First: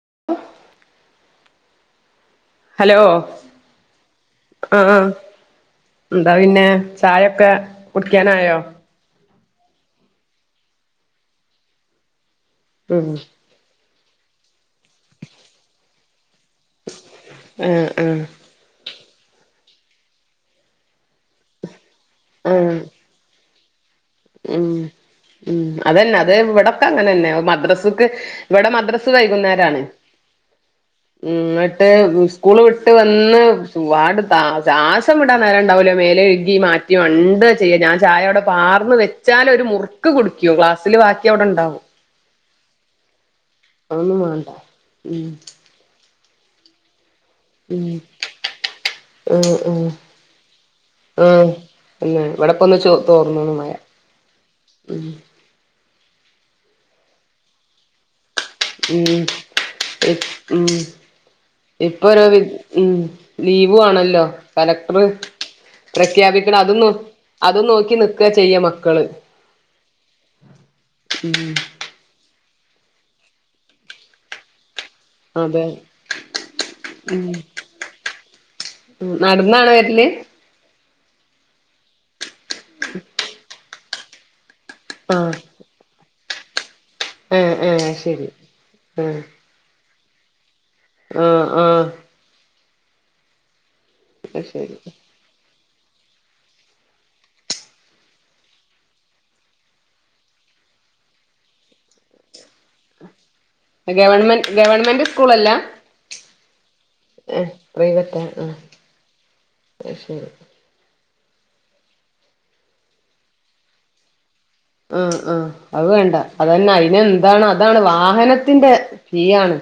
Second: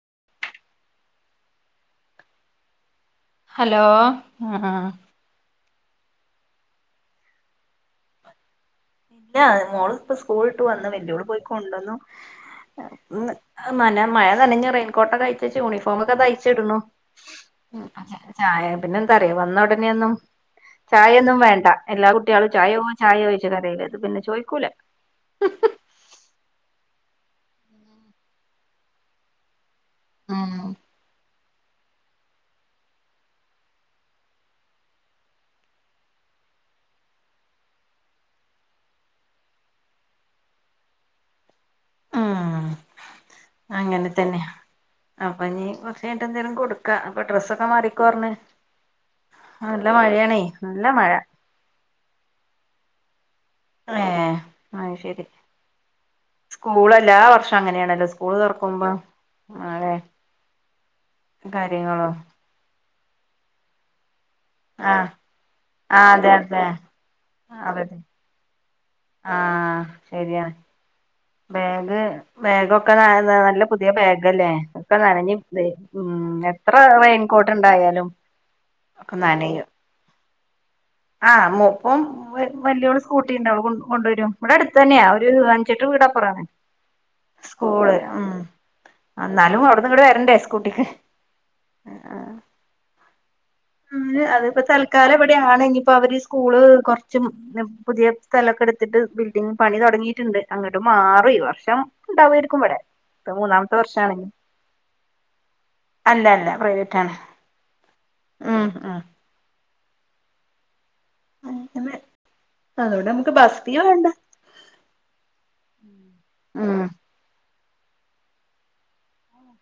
[unintelligible] Hello hello ആഹ ആഹ് ആഹ് എന്താ പിന്നെ ചായൊക്കെ കുടിക്കാനായോ ഇല്ല മോള ഇപ്പ സ്കൂളിട്ട് വന്ന് വല്യോള് പോയി കൊണ്ടുവന്നു ഉം ഇന്ന് മഴ നനഞ്ഞു റെയിൻകോട്ടൊക്കെ അയിച്ചു വെച്ച് യൂണിഫോം ഒക്കെ അയിച്ചിടുന്നു ആഹ് ആഹ് പിന്നെ എന്താറിയ വന്ന ഉടനെൊന്നും ചായയൊന്നും വേണ്ട എല്ലാ കുട്ടികളും ആഹ് ചായോ ചായയോ ല്ല ഉം ഉം അതന്നെ അതിവിടൊക്കെ അങ്ങന തന്നെ മദ്രസക്ക് ഇവിടെ മദ്രസ്സ് വൈകുന്നേരാണ് ആഹ ഇങ്ങിട്ട് സ്കൂള് വിട്ട് വന്ന് ആണ്ട് ശ്വാസംവിടാൻ നേര ഉണ്ടാവൂല മേലയ്ക്കാൻ ഴ മാറ്റിണ്ട് മണ്ട ചെയ്യ. ഞാൻ ചായ അവിടെ പാർന്ന് വെ വെച്ചാൽ ഒരു മുറുക്ക് കുടിക്കും ക്ലാസിൽ ബാക്കി അവിടെ ണ്ടാവും ഉ അങ്ങനെ അതൊന്നും തന്നെ വേണ്ട ഉം അപ്പ നീ കൊർച്കഴിഞ്ഞിട്ട് എന്തേലും കൊടുക്കാ ഇപ്പൊ ഡ്രസ്സൊക്കെ ഉം മാറിക്കോ പറഞ്ഞ ആഹ് നല്ല ആഹ് മഴയാണേ നല്ല മഴ ആഹ് പിന്നെ ഇവിടെപ്പൊന്ന് ചോ തോർന്ന്ണ് മഴ ഏ ആ ശരി സ്കൂളല്ല വർഷം അങ്ങനെയാണല്ലോ സ്കൂള് തുറക്കുമ്പോ ഉം മഴേ ഉം കാര്യങ്ങളും ഇപ്പോരോ ഉം ലീവും ആണല്ലോ കലക്ടർ ആഹ് ആഹ് അതെ പ്രഖ്യാപിക്കണം അതെ അതും അതും നോക്കി നിക്ക ചെയ്യ മക്ക ആഹ ശരിയാ ഉം ബാഗ് ബാഗൊക്കെ നല്ല പുതിയ ബാഗല്ലേ ഒക്കെ നനഞ്ഞ അതെ ഉ എത്ര റൈൻകോട്ട് ഇണ്ടായാലും ഉ നടന്നാണോ വരില് ആഹ് മുപ്പം വലിയഓൾ സ്കൂട്ടിണ്ട് ഓൾ കൊണ്ടുവരും ഇവിടെ അടുത്ത് തന്നെയാ ഒരു ആഹ് അഞ്ചട്ട് വീടാപ്പുറ ണ് ആഹ് ആഹ് സ്കൂള് ശരി ഉം ആഹ് എന്നാലും അവിടെ കൂടെ വരണ്ടേ സ്കൂട്ടിക്ക് ആഹ് ആഹ് ആ ഉ അത് അതിപ്പോ ശരി തൽക്കാലം എവിടെയാണ്ങ്ക ഇപ്പൊ അവര് സ്കൂള് കുറച്ചും പുതിയ സ്ഥലമൊക്കെ എടുത്തിട്ട് ബിൽഡിംഗ പണി തുടങ്ങിയിട്ടുണ്ട് അങ്ങ മാറും ഈ വർഷം ഉണ്ടാവയിരിക്കും ഇവിടെ ഇപ്പൊ മൂന്നാമത്തെ വർഷണെ ഗവൺമെന്റ് ഗവൺമെന്റ് സ്കൂളല്ല അല്ല അല്ല പ്രൈവറ്റ് ആണ് പ്രൈവറ്റ് ആ ഉം ഉം അത്ശരി അങ്ങനെ അതോടെ നമുക്ക് ബസ് ഫീ വേണ്ട ആ ആഹ അത് വേണ്ട അതന്നെ ഉം അയിന് എന്താണ് അതാണ് വാഹനത്തിന്റെ ഫീ ആണ്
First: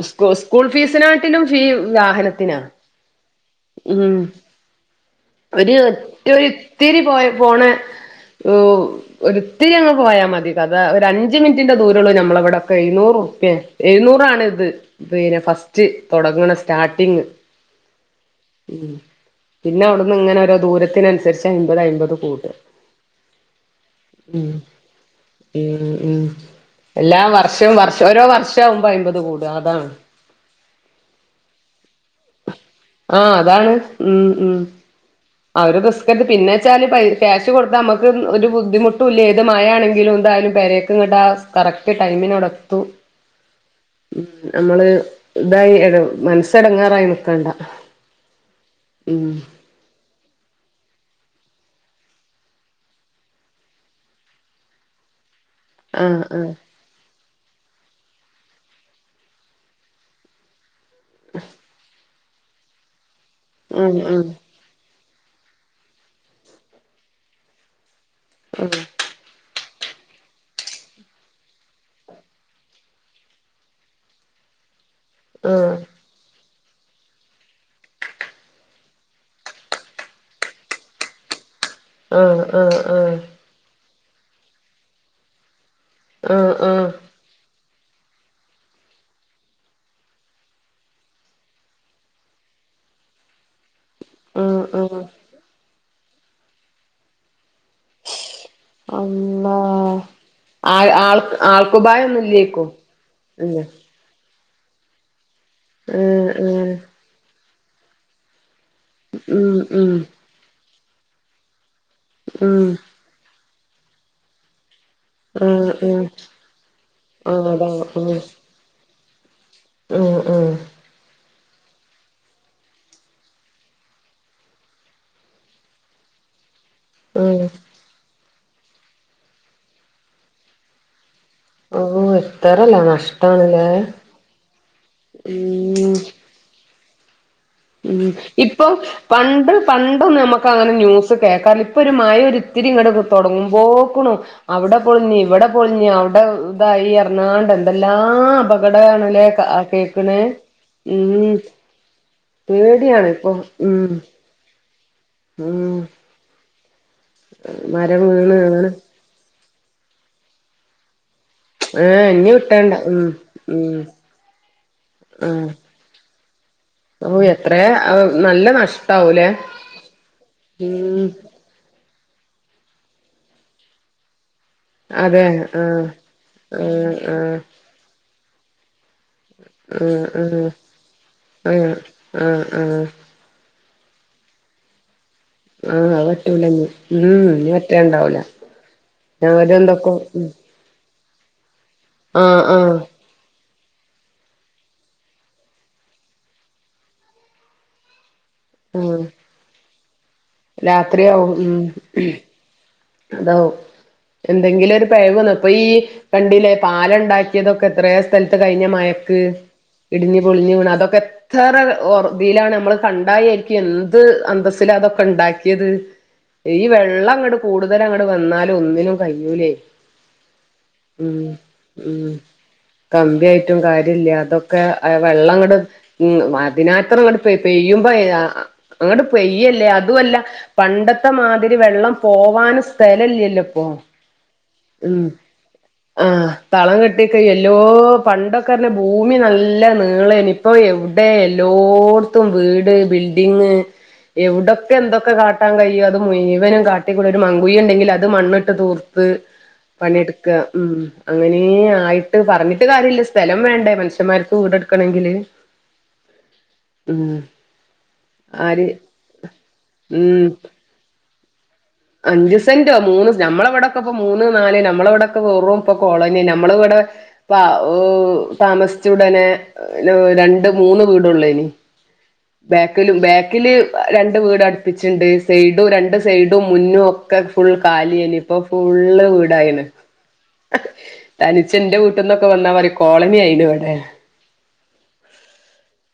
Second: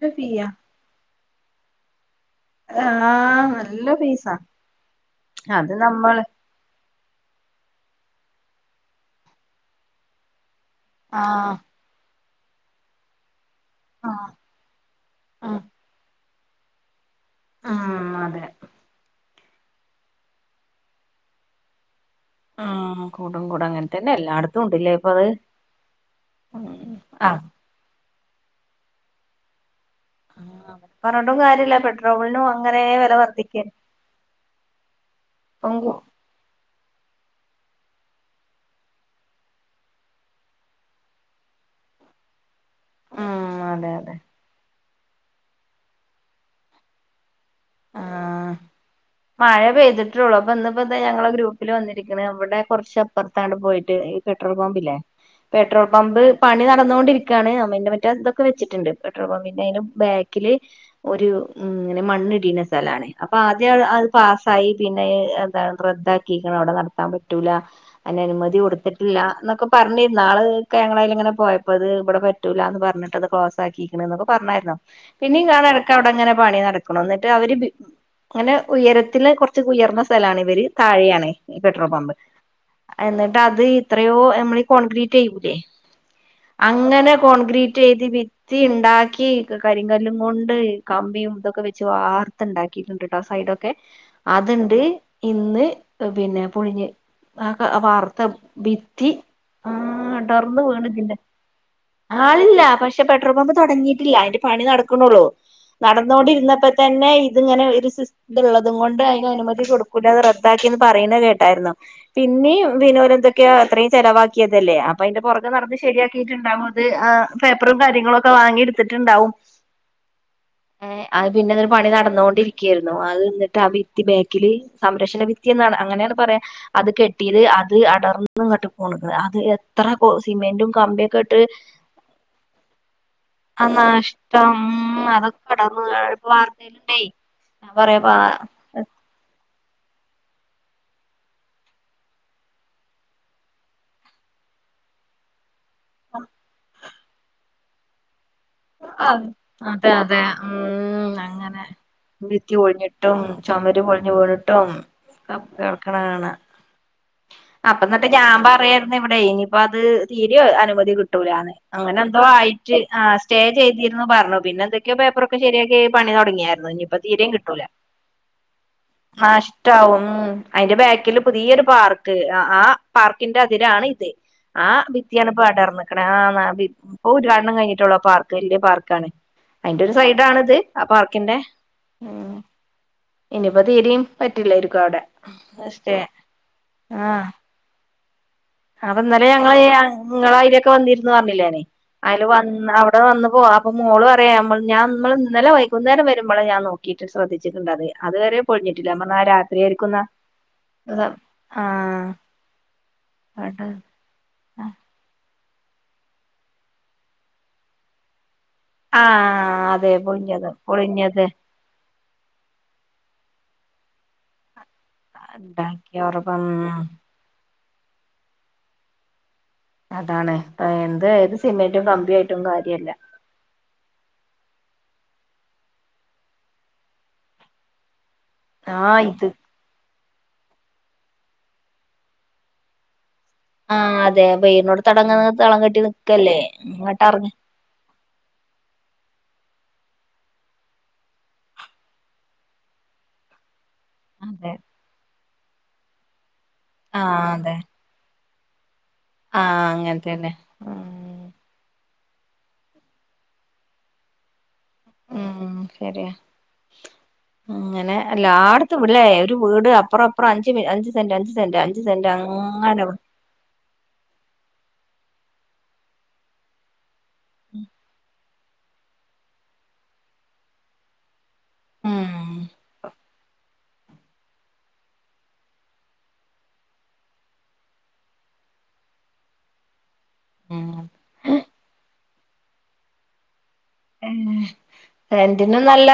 നല്ല ഫീയാ സ്കൂൾ ഫീസിന ത്തിനും ഫീ വാഹനത്തി ആഹ നല്ല ഫീസാ അത് ഒരു നമ്മള് ഒറ്റ ഒരു ത്തിരി പോയ പോണ ഒരിത്തിരി അങ്ങ് പോയാൽ മതി ഒരു അഞ്ച ആഹ് മിനിന്റെ ദൂരേ ഉള്ള ഞമ്മളവിടെക്കെ എഴുന്നൂറു ഉർപ്പിയെ ആഹ് എഴുന്നൂറാണ ഇത് പിന്നെ ഫസ്റ്റ് തുടങ്ങണ സ്റ്റാർട്ടിങ്ങ് ആ അതെ പിന്നെ അവിടുന്ന് ഇങ്ങനെ രോ ദൂരത്തിനുരിച്ച് അമ്പത് അമ്പതും ആഹ കൂടം കൂടം അങ്ങനെത്ത തന്നെ എല്ലായിടത്തും ഉണ്ടല്ലേ ഇപ്പൊ അത് ഉ ഉം ഉം എല്ലാം ആഹ് വർഷവും വർഷം ഓരോ വർഷം ആവുമ്പോ അമ്പത് കൂടും അതാണ് പറഞ്ഞട്ടും കാര്യല്ല പെട്രോളിനും അങ്ങനെ വില ആഹ് വർധിക്ക അതാണ് ഉം ഉം ഇപ്പം [unintelligible] വെച്ചാല് പ ക്യാഷ് കൊടുത്ത നമുക്ക് ഒരു ബുദ്ധിമുട്ടും ഇല്ല ഏത് മഴയാണെങ്കിലും എന്തായാലും പെരേക്ക് ഇങ്ങട്ട കറക്റ്റ് ടൈമിനോടക്ക ഉം അതെ അതെ നമ്മള് ഇതായി മനസ്സടങ്ങാറായി നക്കണ്ട ആഹ മഴ പെയ്തിട്ട് അപ്പ ഇപ്പോ ഞങ്ങള ഗ്രൂപ്പില് വന്നിരിക്കുന്ന ഇവിടെ കൊറച്ചപ്പുറത്തടെ പോയിട്ട് ഈ പെട്രോൾ പമ്പില്ലേ പെട്രോൾ പമ്പ് ആഹ് ആഹ് പണി നടന്നുകൊണ്ടിരിക്കും കാണ്അമ്മന്റെ മറ്റ ഇതൊക്കെ വെച്ചിട്ടുണ്ട് പെട്രോൾ പമ്പിന്റെ നും ബാക്കില് ഒരു ഉ ഇങ്ങനെ മണ്ണിടുന്ന സ്ഥലണ് അപ്പൊ ആദ്യം അത് പാസ്സായി പിന്നെ എന്താണ് റദ്ദാക്കിക്കുണ് അവിടെ നടത്താൻ പറ്റൂല അതിനെ അനുമതി ഉം ഉം കൊടുത്തിട്ടില്ല എന്നൊക്കെപ പറഞ്ഞിരുന്നുന്നാള്ഒക്കെ ഞങ്ങൾആയിലാണ്ടൊക്കെ പോയപ്പോ അത് ഇവിടെ പറ്റൂല എന്ന് പറഞ്ഞിട്ട അത് ക്ലോസ് ആക്കിയിരിക്കണന്നൊക്കെ പറഞ്ഞായിരുന്നോ പിന്നെയും ഉം കാണാൻടക്കാ അവിടെങ്ങനെ പണി നടക്കണന്ന് അവര് അങ്ങനെ ഉയരത്തില് കുറച്ച ഉയർന്ന സ്ഥലാണ് ഇവര് താഴെയാണ് പെട്രോൾ പമ്പ് ആഹ് ആഹ് ആഹ് എന്നിട്ട് അത് എത്രയോ നമ്മളീ കോൺക്രീറ്റ് ചെയ്യൂലേ ആഹ് ആഹ് അങ്ങനെ ആഹ് കോൺക്രീ റ്റ് ചെയ്ത് ഭിത്തി ഉണ്ടാക്കി കരിങ്കല്ലും കൊണ്ട് കമ്പിയും ഇതൊക്കെ വെച്ച് വാർത്ത് ഉണ്ടാക്കീട്ടുണ്ട് കേട്ടോ സൈഡൊക്കെ അതുണ്ട് ആഹ് ആഹ് ഇന്ന് പിന്നെ പുഴിഞ്ഞ് ആ വാർത്ത ഭിത്തി അള്ളാ ആ ടർന്നു ആ വീണു പിന്നെ ആൾ ആളില്ല ആൾക്കുപായൊന്നുല്ലേക്കും പക്ഷെ പെട്രോൾ പമ്പ് അല്ലെ തൊടങ്ങീട്ടില്ല പണി നടക്കുണുള്ളൂ ഉം -ഉം ഇതിങ്ങനെ ഒരു സിസ് ഇതൊള്ളതു കൊണ്ട് അതിന് ഉം അനുമതി ഉം കൊടുക്കൂല അത് റദ്ദാക്കിന്ന് പറയണ കേട്ടായിരുന്നു ഉം പിന്നെയും വിനോരെന്തൊക്കെയൊ അത്രയും ചെലവാക്കിയതല്ലേ അപ്പൊ അതിന്റെ പുറകെ ആഹ് നടന്ന് ആഹ് ശരിയാക്കീട്ടുണ്ടാവും അത് ആ ആഹ് പേപ്പറും കാര്യങ്ങളും ഒക്കെ വാങ്ങി എടുത്തിട്ടുണ്ടാവും ഉം- ഉം പിന്നങ്ങനെ പണി നടന്നോണ്ടിരിക്ക ആയിരുന്നു അത് എന്നിട്ട് ആ ഭിത്തി ബാക്കില് സംരക്ഷണ ഭിത്തി എന്നാണ് അങ്ങനെയാണ് പറയാ അത് കെട്ടീത് ആഹ് അത് അടർന്ന് ഇങ്ങട്ട് പോണത് അത് എത്ര സിമെന്റും കമ്പിയൊക്കെ ട്ട് ഓഹ് എത്രല്ല ആ നഷ്ടാണല്ലേ നഷ്ടം അത് ഉം [unintelligible] നിൽടേയ് ഉം ഇപ്പൊ പണ്ട് പണ്ടൊ നമുക്ക് അങ്ങനെ ന്യൂസ് കേൾക്കാന്ന് ഇപ്പൊ ഒരു മഴ ഒരിത്തിരിങ്ങട് തൊടങ്ങുമ്പോക്കണു അവ് വിടെ പൊളിഞ്ഞ് ഇവിടെ പൊളിഞ്ഞ് അവിടെ ഇതായി എറണാണ്ട് എന്തെല്ലാം അ അപകടമാണല്ലേ അതെ കേക്ക്ണേ അതെ ഉം അങ്ങനെ ക്കി പേടിയാണ് ഒഴിഞ്ഞിട്ടും ഇപ്പൊ ചൊമര് ഉം പൊഴിഞ്ഞ് വീണിട്ടും ഉം കേൾക്കണകാണാ അപ്പ മരം എന്നിട്ട് വീണ് ഞാൻ അങ്ങനെ പറയായിരുന്നു ഇവിടെ ഇനിയിപ്പോ അത് തീരെ അനുമതി കി ട്ടൂലാന്ന് അങ്ങനെ ഏഹ് എന്തോ ഇഞ്ഞി വിട്ടണ്ട ആയിട്ട് ഉം ആ സ്റ്റേ ഉം ചെയ്തിരുന്നു പറഞ്ഞു പിന്നെ എന്തൊക്കെയോ പേപ്പറൊക്കെ ആഹ് ശരിയാക്കി പണി തൊടങ്ങിയാ ന്നു ഇനിപ്പ ഓഹ് തീരെയും എത്രേ കിട്ടൂല നല്ല ആ നഷ്ടാവൂലേ നഷടാവും അയിന്റെ ഉം ബാക്കില് പുതിയൊരു പാർ ക്ക്‌ അ ആ പാർക്കിന്റെ അതിരാണ് ഇത് ആ അതെ ഭിത്തിയാണിപ്പ ആഹ് അടർന്നിക്കണേ ആന്നതിൽ ആഹ് ഓ ആഹ് ഉദ്ഘാടനം കഴിഞ്ഞിട്ടുള്ളോ പാർക്ക് വലിയ പാർക്ക് ആണ് അയിന്റെ ഒരു ആഹ് ആഹ് സൈഡാണിത് ആ പാർക്കിന്റെ ആഹ് ആഹ് ഉം ആഹ് ഇനി അപ്പൊ തീരയും പറ്റില്ലായിരിക്കും അവിടെ സ്റ്റേ ആ പറ്റൂലന്ന് ഉം ഇനി മറ്റേ ഉണ്ടാവൂല അത് ഇന്നലെ ഞങ്ങള് യങ് നിങ്ങളതിലൊക്കെ വന്നിരുന്ന് പറഞ്ഞില്ലേനെ അതില് ആഹ് വന്ന് ആഹ് അവ ഓ അപ്പൊ മോള് പറയാം നമ്മ ഞാ നമ്മള് ഇന്നലെ വൈകുന്നേര വരുമ്പഴേ ഞാൻ നോക്കിയിട്ട് ശ്രദ്ധിച്ചിട്ടുണ്ട് അത് അത് വരെ ആഹ് പൊഴിഞ്ഞിട്ടില്ലമ്മാ അന്നാ രാത്രിയായിരിക്കുന്നാ രാത്രിയാവും ഉം അതോ ആഹ് എന്തെങ്കിലും ഒരു പെഴവ് ഇപ്പൊ ഈ കണ്ടില്ലേ പാലം ഉണ്ടാക്കിയതൊക്കെ എത്രയൊ സ്ഥലത്ത് കഴിഞ്ഞ മയക്ക് ആഹ് അതെ ഇടിഞ്ഞ് പൊളിഞ്ഞത് പൊളിഞ്ഞ് വീണ് അതൊക്കെ പൊളിഞ്ഞത് എത്ര ഓർ വെയിലാണ് നമ്മള് കണ്ടായി ക്കെന്ത് അന്തസ്സില അതൊക്കെ ഉണ്ടാക്കിയത് ഉണ്ടാക്കിയ ഉറപ്പം ഈ വെള്ളം അങ്ങട് കൂടുതൽ അങ്ങട് വന്നാലും ഒന്നിനും കഴിയൂലേ അതാണ് എന്ത് ഉം ഏത് സിമെന്റും ഉം കമ്പിയായിട്ടും കാര്യല്ല കമ്പിയായിട്ടും കാര്യ ഇല്ല അതൊക്കെ വെള്ളം ഇങ്ങട് ഉം അതിനാത്രം ഇങ്ങട് പെ പെയ്യുമ്പോ ആഹ് അങ്ങോട്ട് ഇത് പെയ്യല്ലേ അതുവല്ല പണ്ടത്തെ മാതിരി വെള്ളം പോവാനും സ്ഥല ഇല്ല്യ ലുപ്പോ ആഹ് അതെ വെയിലിനോട് ഉം തടങ്ങ തളം കെട്ടി ആ നിക്കല്ലേ തളം ഇങ്ങോട്ട് കെട്ടിക്കയി ഇറങ്ങി എല്ലോ പണ്ടൊക്കറഞ്ഞാ ഭൂമി നല്ല നീളനി ഇപ്പ എവിടെ എല്ലോടുത്തും വീട് ബിൾ ഡിങ് അതെ എവിടൊക്കെ എന്തൊക്കെ കാട്ടാൻ കഴിയോ അത് മുയിവനും കാട്ടിക്കൂടെ ഒരു ആഹ് അതെ മങ്കുയി ഉണ്ടെങ്കിൽ അത് മണ്ണി ട്ട് തോർത്ത് ആഹ് പണിയെടുക്ക അങ്ങനത്തന്നെ ഉം അങ്ങനെ ആയി ട്ട് പറഞ്ഞിട്ട് കാര്യ ഇല്ല സ്‌തെലം വേണ്ടെ മനുഷ്യന്മാർക്ക് വീടെടു എങ്കില് ഉം ശരിയാ ഉം അങ്ങനെ ആര് എല്ലാടത്തും ഇവിടേ ഒരു വീട് അപ്പറം അപ്പറം ഉം അഞ്ച് അഞ്ച് സെന്റ് അഞ്ച് സെന്റ് സെന്റ് അഞ്ച് സെന്റോ അങ്ങനെ മൂന്ന് നമ്മള ഇവിടക്ക ഇപ്പ മൂന്ന് നാല്- നമ്മള ഇവിടൊക്കെ വെറും ഇപ്പൊ കോളനി നമ്മള ഇവിട പ ഉ താമസിച്ചുടനെ രണ്ട് മൂന്ന് വീടുള്ളനി ഉം ബാക്കിലും ബാക്കില് രണ്ട് വീടടുപ്പിച്ചിണ്ട് സൈഡും രണ്ട് സൈ ഡും മുന്നും ഒക്കെ ഫുൾ കാലിയായിന് ഇപ്പൊ ഫുള്ള് വീടായിന് ഉം തനിച്ച് എന്റെ വീട്ടിൽന്നൊക്കെ വന്നാ പറയും കോളനി ആയിലോ രണ്ടിനും നല്ല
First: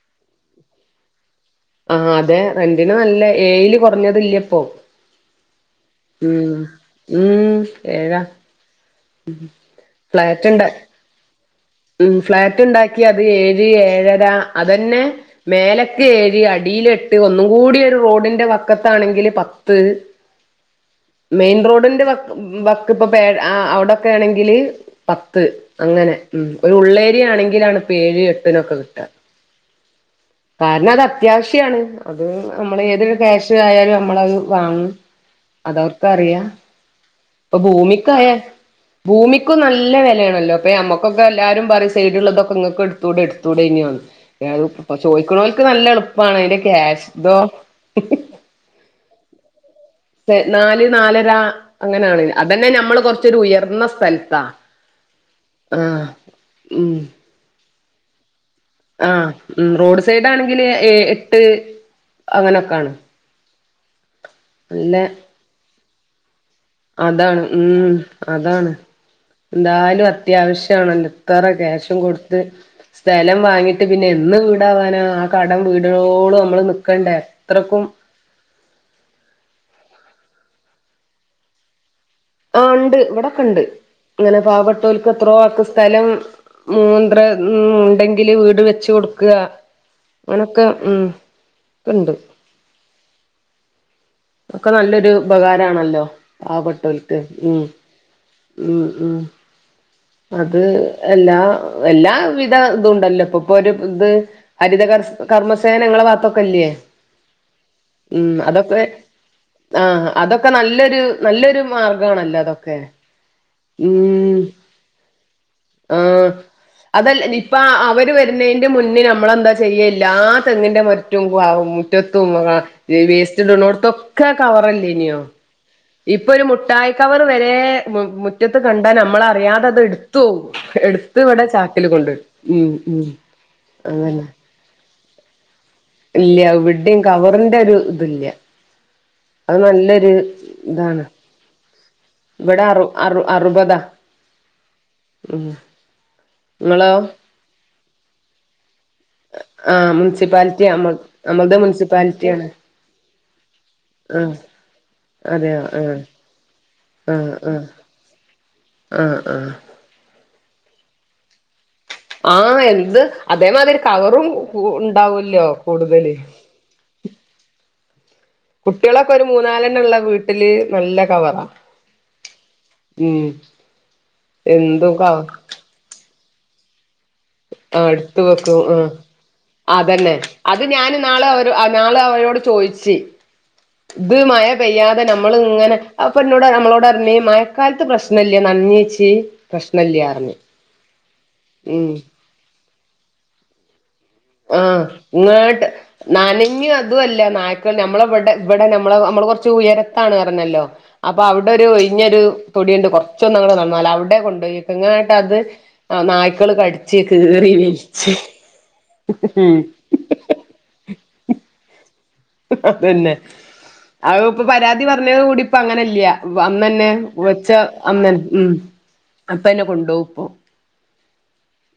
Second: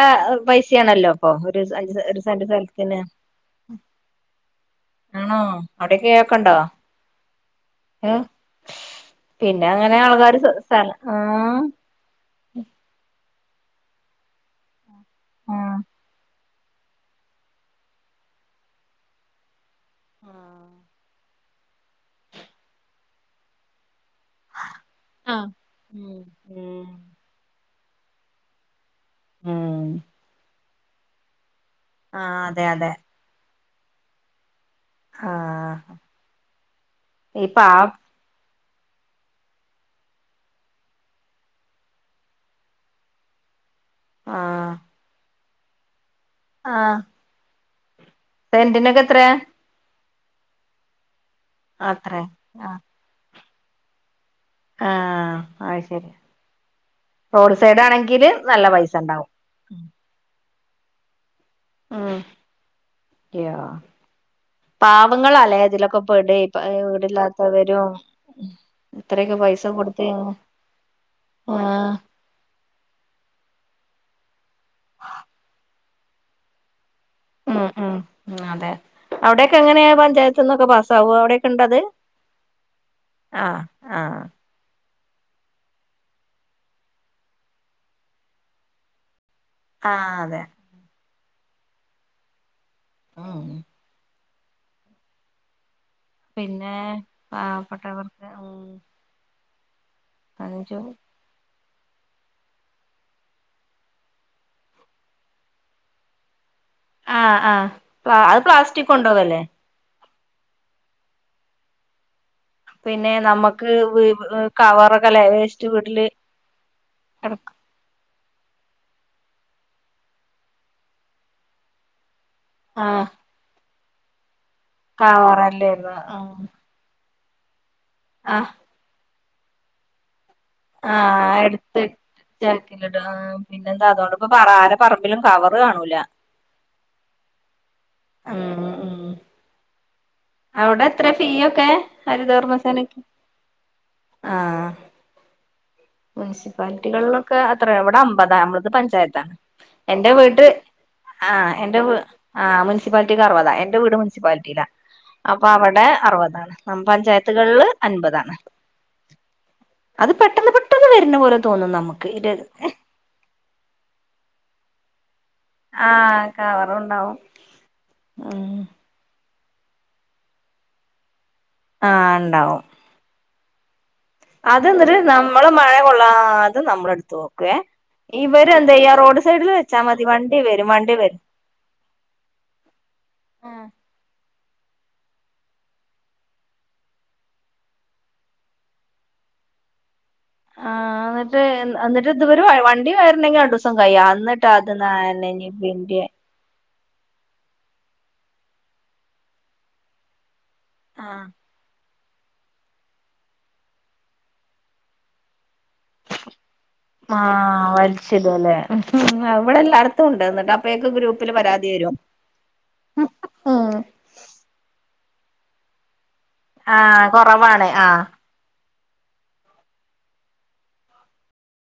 പൈസയാണല്ലോ ഇപ്പൊ ഒരു അഞ്ച് ആ ഒരു അതെ സെന്റ് റെന്റിന് സ്ഥലത്തിന് നല്ല ഏയില് കൊറഞ്ഞത് ഇല്ലിപ്പോ ആണോ അവിടെയൊക്കെയൊക്കെ ഉണ്ടോ ഉം ഉം ഏതാ ഉം പിന്നെ അങ്ങനെ ആൾക്കാര് ഫ്ലാറ്റ് ഇണ്ട് സ്ഥലം ആഹ് ഉം ഫ്ലാറ്റ് ഇണ്ടാക്കിയാ ഒരു ഏഴ് ഏഴര അതന്നെ ആഹ് മേലെക്ക് ഏഴ് അടിലെട്ട് ഒന്നുങ്കുടി ഒരു റോ ടിന്റെ വക്കത്താണെങ്കില് പ ത്ത് മെയിൻ റോഡിന്റെ വക്ക് വക്കിപ്പ പേ ആ അവടെ ക്കെ ആണെങ്കില് പത്ത് ആഹ് അങ്ങനെ ഉം ഒരു ഉം ഉള്ളേരിയാണെ ങ്കിലാണ് ഇപ്പോ ഏഴ് എട്ടിനൊക്കെകിട്ട ഉം കാരണം അത് അത്യാവശ്യമാണ് അത് ആഹ് അതെ നമ്മള് അതെ ഏതൊരു ക്യാഷ ആയാലും നമ്മളത് വാങ്ങും ആഹ് അതവർക്ക് അറിയാ ഇപ്പൊ ഇപ്പ ആഹ് ഭൂമിക്കായ ഭൂമിക്കും നല്ല വിലയാണല്ലോ അപ്പ അമ്മ ക്കെ എല്ലാരും പറയും സൈഡ ഉള്ളതൊക്കെങ്ങ എടുത്തൂടെ എടുത്തൂ ഇ ആഹ് ചൊയ്കനോക്ക് നല്ല എളുപ്പ അതിന്റെ ആഹ് ക്യാഷ് ഇതോ സെന്റിനൊക്കെ എത്രയാ നാല് നാലര അത്രേ അങ്ങനെയാണ് അതന്നെ നമ്മള് കൊറച്ചൊരു ഉയർന്ന സ്ഥലം ആ അ ശരി റോഡ് സൈഡ ആണെങ്കില് നല്ല പൈസ ആ ഉണ്ടാവും ഉ റോഡ് സൈഡ് ആണെങ്കിൽ ഏ ട്ട് ഉം അങ്ങനൊക്കാണ് യോ നല്ല പാവങ്ങളാല്ലേ ഇതിലൊക്കെ പെടെ അതാണ് വീടില്ലാത്തവരും ഉം അതാണ് ഇത്രയൊക്കെ പൈസ എന്താലും കൊടുത്ത് അത്യാവശ്യമാണ് എത്രറ ആഹ് ക്യാശും കൊടുത്ത് സ്ഥലം വാങ്ങിട്ട് പിന്നെ എന്ന് വീടാവാനോ ആ കടം വീടോട് നമ്മൾ- ഉം ഉം അതെ അവിടെൊക്കെ എങ്ങനെയാ പഞ്ചായത്ത്ന്നൊക്കെ പാസ്സ ആാവു അവിടെൊക്കെ ഉണ്ടത് ആ ഉണ്ട് ഇവിടെൊക്കെ ഉണ്ട് ആഹ് ആഹ് ഇങ്ങനെ പാവട്ട ൽക്ക് എത്രോ ആക്ക സ്ഥലം മൂന്ത്ര ഉണ്ടെങ്കിൽ വീട് വെച്ച് കൊടുക്ക ക്കുക ആഹ് അതെ അങ്ങനൊക്കെ ഉ ഇണ്ട് ആ ഒക്കെ നല്ലൊരു ഉപകാരമാണല്ലോ പിന്നെ പാവപ്പെെട്ടവർക്ക് ഉ ഉം ഉം അത് എല്ലാ എല്ലാ വിധ ഇതുണ്ടല്ലോ ഇപ്പൊ ഇപ്പൊ ഒരു ഇത് ഹരിതകർ കർമ്മസേനങ്ങള ഭാഗത്തൊക്കെല്ലയേ ആ ആ പ അത് പ്ലാസ്റ്റിക് കൊടണ്ടാവും അല്ലേ ആ അതൊക്കെ നല്ലൊരു നല്ലൊരു മാർഗ്ഗണല്ല പിന്നെ നമ്മുക്ക് ക്ക് കവറൊക്കെ വേസ്റ്റ് വീട്ടില് ആഹ് അതല്ല ഇപ്പ കടക്കും അവര് വരുന്നതിന്റെ മുന്നേ നമ്മൾെന്താ ചെയ്യ എല്ലാ തെങ്ങിന്റെ മറ്റുംമുറ്റത്തും ആഹ് വേസ്റ്റ്ടുത്തൊക്കെ കവറല്ലേ ഇനോ കവറല്ലേര്ന്ന് ഇപ്പൊ ഒരു ആഹ് മുട്ടയി വർ വരെ ആഹ് മുറ്റത്ത് കണ്ടാ നമ്മളറിയാതെത് എടു ആ എടു ഉം ഉം പിന്നെ എന്താ അതന്നെ അതുകൊണ്ട്പ്പ പറ ആര പറമ്പിലും കവർ ഇല്ല ഇവിടെയും കവറിന്റെ ഒരു ഇത്ല്ല ഉം ഉം അത് നല്ല അവിടെ എത്ര ഫീ ഒക്കെ ഇവിടെ അറു ഹരിതോർമ്മസേനക്ക് ആ ആ മുനിസിപ്പാലിറ്റികളിലൊക്കെ അത്ര ഇവിടെ അമ്പത നമ്മത് പഞ്ചായത്താണ് ആഹ് എന്റെ വീട്ട മുനിസിപ്പാലിറ്റി നമ്മ ആ നമ്മൾത് എന്റെ ആ മുനിസിപ്പാലിറ്റിയാണ് മുൻസിപ്പാലിറ്റിർവതാ എന്റെ വീട് ആഹ് മുനിസിപ്പാലിറ്റിയിലാ അപ്പൊ അതെയോ അവിടെ ആഹ് അറുപതാണ് നമ്മ പഞ്ചായത്തുകളില് അൻപതാണ് ആ ആ അത് പെട്ടെന്ന് പെട്ടെന്ന് വരുന്ന പോലെ തോന്നും നമുക്ക് ഇര് ആ എന്ത് അതേമാതിരി ഒരു കവറും ഉണ്ടാവൂല ലോ കൂടുതൽ ആഹ് കവറുണ്ടാവും ഉം കുട്ട്യാളാക്കെരു മൂന്നാലെണ്ണ ഉള്ള വീട്ടില് നല്ല കവറാ ആ ഉണ്ടാവും ഉം എന്തും അതന്നിട്ട് ക നമ്മള് മഴ കൊള്ളാതെ നമ്മുടെ അടുത്ത് ആടുത്ത വെക്കും റോഡ് സൈഡിൽ ആ വെച്ചാൽ മതി അതന്നെ വണ്ടി അത് വരും വണ്ടി ഞാന് വരും നാളെ അവ നാളെ അവരോട് ചോദിച്ച ആ ഇതുമഴ പയ്യാതെ നമ്മള് ഇങ്ങനെ അപ്പന്നോട് നമ്മളോട്റഞ്ഞി മഴക്കാലത്ത് പ്രശ്നല്ലേ നഞ്ഞിച്ചി പ്രഷ്നല്ലാർ ഞി ആഹ് എന്നിട്ട് എന്നിട്ട് ഇതുവരെ വണ്ടി വയര രണ്ടീസാകും ആ ഇങ്ങട്ട് പിണ്ടി നനഞ്ഞു അ അദുവല്ല നായ്ക്കൾ നമ്മളെ ഇവിടെ ഇവിടെ നമ്മള നമ്മള് കുറച്ച് ഉയരത്താണർഞ്ഞല്ലോ അപ്പൊ ആഹ് അവിടെരു ഒഴി ഒഴിഞ്ഞരു തൊടിണ്ട് കൊറച്ചൊന്ന് നടന്നാല് അവിടെ കൊണ്ടോയക്ക ന്നട്ട് അത് ആ നായ്ക്കള് കടിച്ച് കിറി വൽച്ച് ആ ഇവിടെ എല്ലാടത്തുണ്ട് അപ്പൊഴെക്ക് ഗ്രൂപ്പില് പരാതി വരും അതന്നെ ഉം അ ഇപ്പൊ പരാതി പറഞ്ഞത് കൂടി ഇപ്പ അങ്ങനെല്ല വന്നന്നെ ആഹ് വിൾച്ച കൊറവാണ് ആഹ് അന്നന്നെ ഉം അപ്പന്നെ കൊണ്ടോവും പോ